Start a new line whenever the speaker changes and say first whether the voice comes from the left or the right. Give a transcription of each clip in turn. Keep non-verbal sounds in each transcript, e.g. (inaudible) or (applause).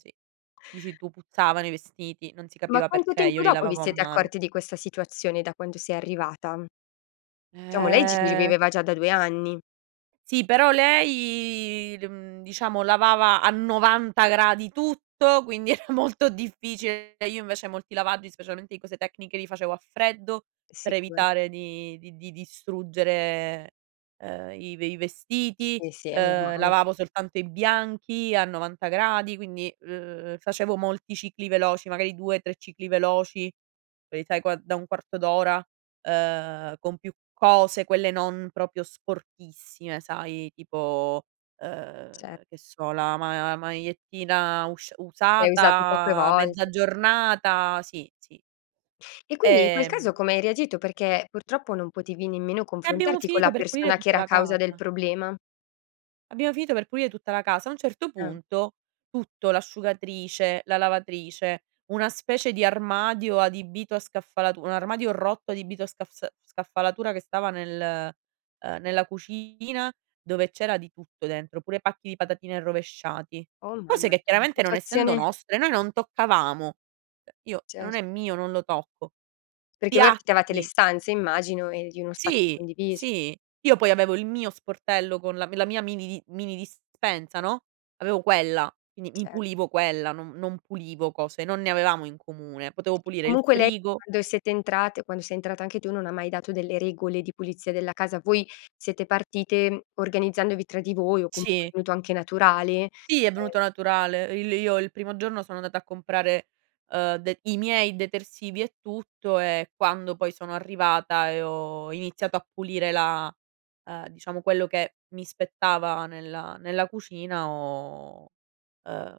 right: Sì, dici tu "puzzavano i vestiti", non si
left: Ma
right: capiva
left: quanto
right: perché, io
left: tempo
right: li
left: dopo vi
right: lavavo a
left: siete
right: mano.
left: accorti di questa situazione da quando sei arrivata? Diciamo lei c ci
right: Eh.
left: viveva già da 2 anni.
right: Sì però lei l mhmm diciamo lavava a 90 gradi tutto, quindi era molto difficile. E io invece molti lavaggi, specialmente di cose tecniche li facevo a freddo per
left: Sicura
right: evitare di di di distruggere, ehm, i ve i vestiti,
left: Sì sì è
right: ehm
left: normale.
right: lavavo soltanto i bianchi a 90 gradi, quindi, ehm, facevo molti cicli veloci, magari 2, 3 cicli veloci, quelli sai qua da un quarto d'ora, ehm, con più cose, quelle non proprio sporchissime, sai tipo, ehm
left: Cer
right: che so, la ma magliettina usc
left: Che hai usato poche
right: usata mezza
left: volte.
right: giornata, sì, sì.
left: E quindi in quel caso
right: Ehm
left: come hai reagito? Perché purtroppo non potevi nemmeno
right: E abbiamo
left: confrontarti, con la
right: finito per pulire
left: persona che
right: tutta
left: era
right: la
left: causa del
right: casa.
left: problema.
right: Abbiamo finito per pulire tutta la casa. A un certo
left: Eh.
right: punto tutto, l'asciugatrice, la lavatrice, una specie di armadio adibito a scaffalatura, un armadio rotto adibito a scafs scaffalatura che stava nel, ehm, nella cucina dove c'era di tutto dentro, pure pacchi di patatine rovesciati.
left: Oh
right: Cose
left: mamma,
right: che
left: (unintelligible)
right: chiaramente non essendo
left: situazione.
right: nostre noi non toccavamo. Io, se non
left: Certo.
right: è mio, non lo tocco.
left: Perché voi affittavate le
right: Piatti
left: stanze, immagino e di uno spazio
right: Sì,
left: condiviso.
right: sì. Io poi avevo il mio sportello con la la mia mini mini dispensa, no, avevo quella, quindi mi
left: Certo.
right: pulivo quella, non non pulivo cose non ne avevamo in comune. Potevo pulire il
left: Comunque lei,
right: frigo
left: quando siete entrate, quando sei entrata anche tu, non ha mai dato delle regole di pulizia della casa. Voi siete partite organizzandovi tra di voi o comunque è
right: Sì.
left: venuto anche naturale?
right: Sì, è
left: Ehm
right: venuto naturale. Il io il primo giorno sono andata a comprare ehm de i miei detersivi e tutto e quando poi sono arrivata e ho iniziato a pulire la, ehm, diciamo quello che mi spettava nella nella cucina ho ehm,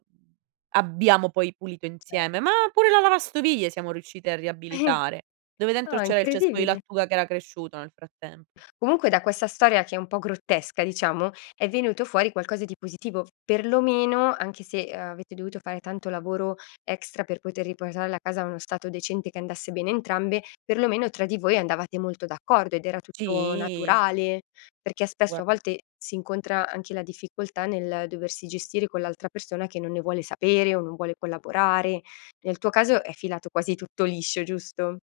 right: abbiamo poi pulito
left: Certo.
right: insieme, ma pure la lavastoviglie siamo riusciti a riabilitare, dove dentro
left: No è
right: c'era il cespo di
left: incredibile.
right: lattuga che era cresciuto nel frattempo.
left: Comunque da questa storia che è un po' grottesca, diciamo, è venuto fuori qualcosa di positivo, perlomeno anche se avete dovuto fare tanto lavoro extra, per poter riportare la casa a uno stato decente che andasse bene a entrambe, perlomeno tra di voi andavate molto d'accordo ed era tutto
right: Sì.
left: naturale. Perché spesso a
right: Guard
left: volte si incontra anche la difficoltà nel doversi gestire con l'altra persona che non ne vuole sapere o non vuole collaborare. Nel tuo caso è filato quasi tutto liscio, giusto?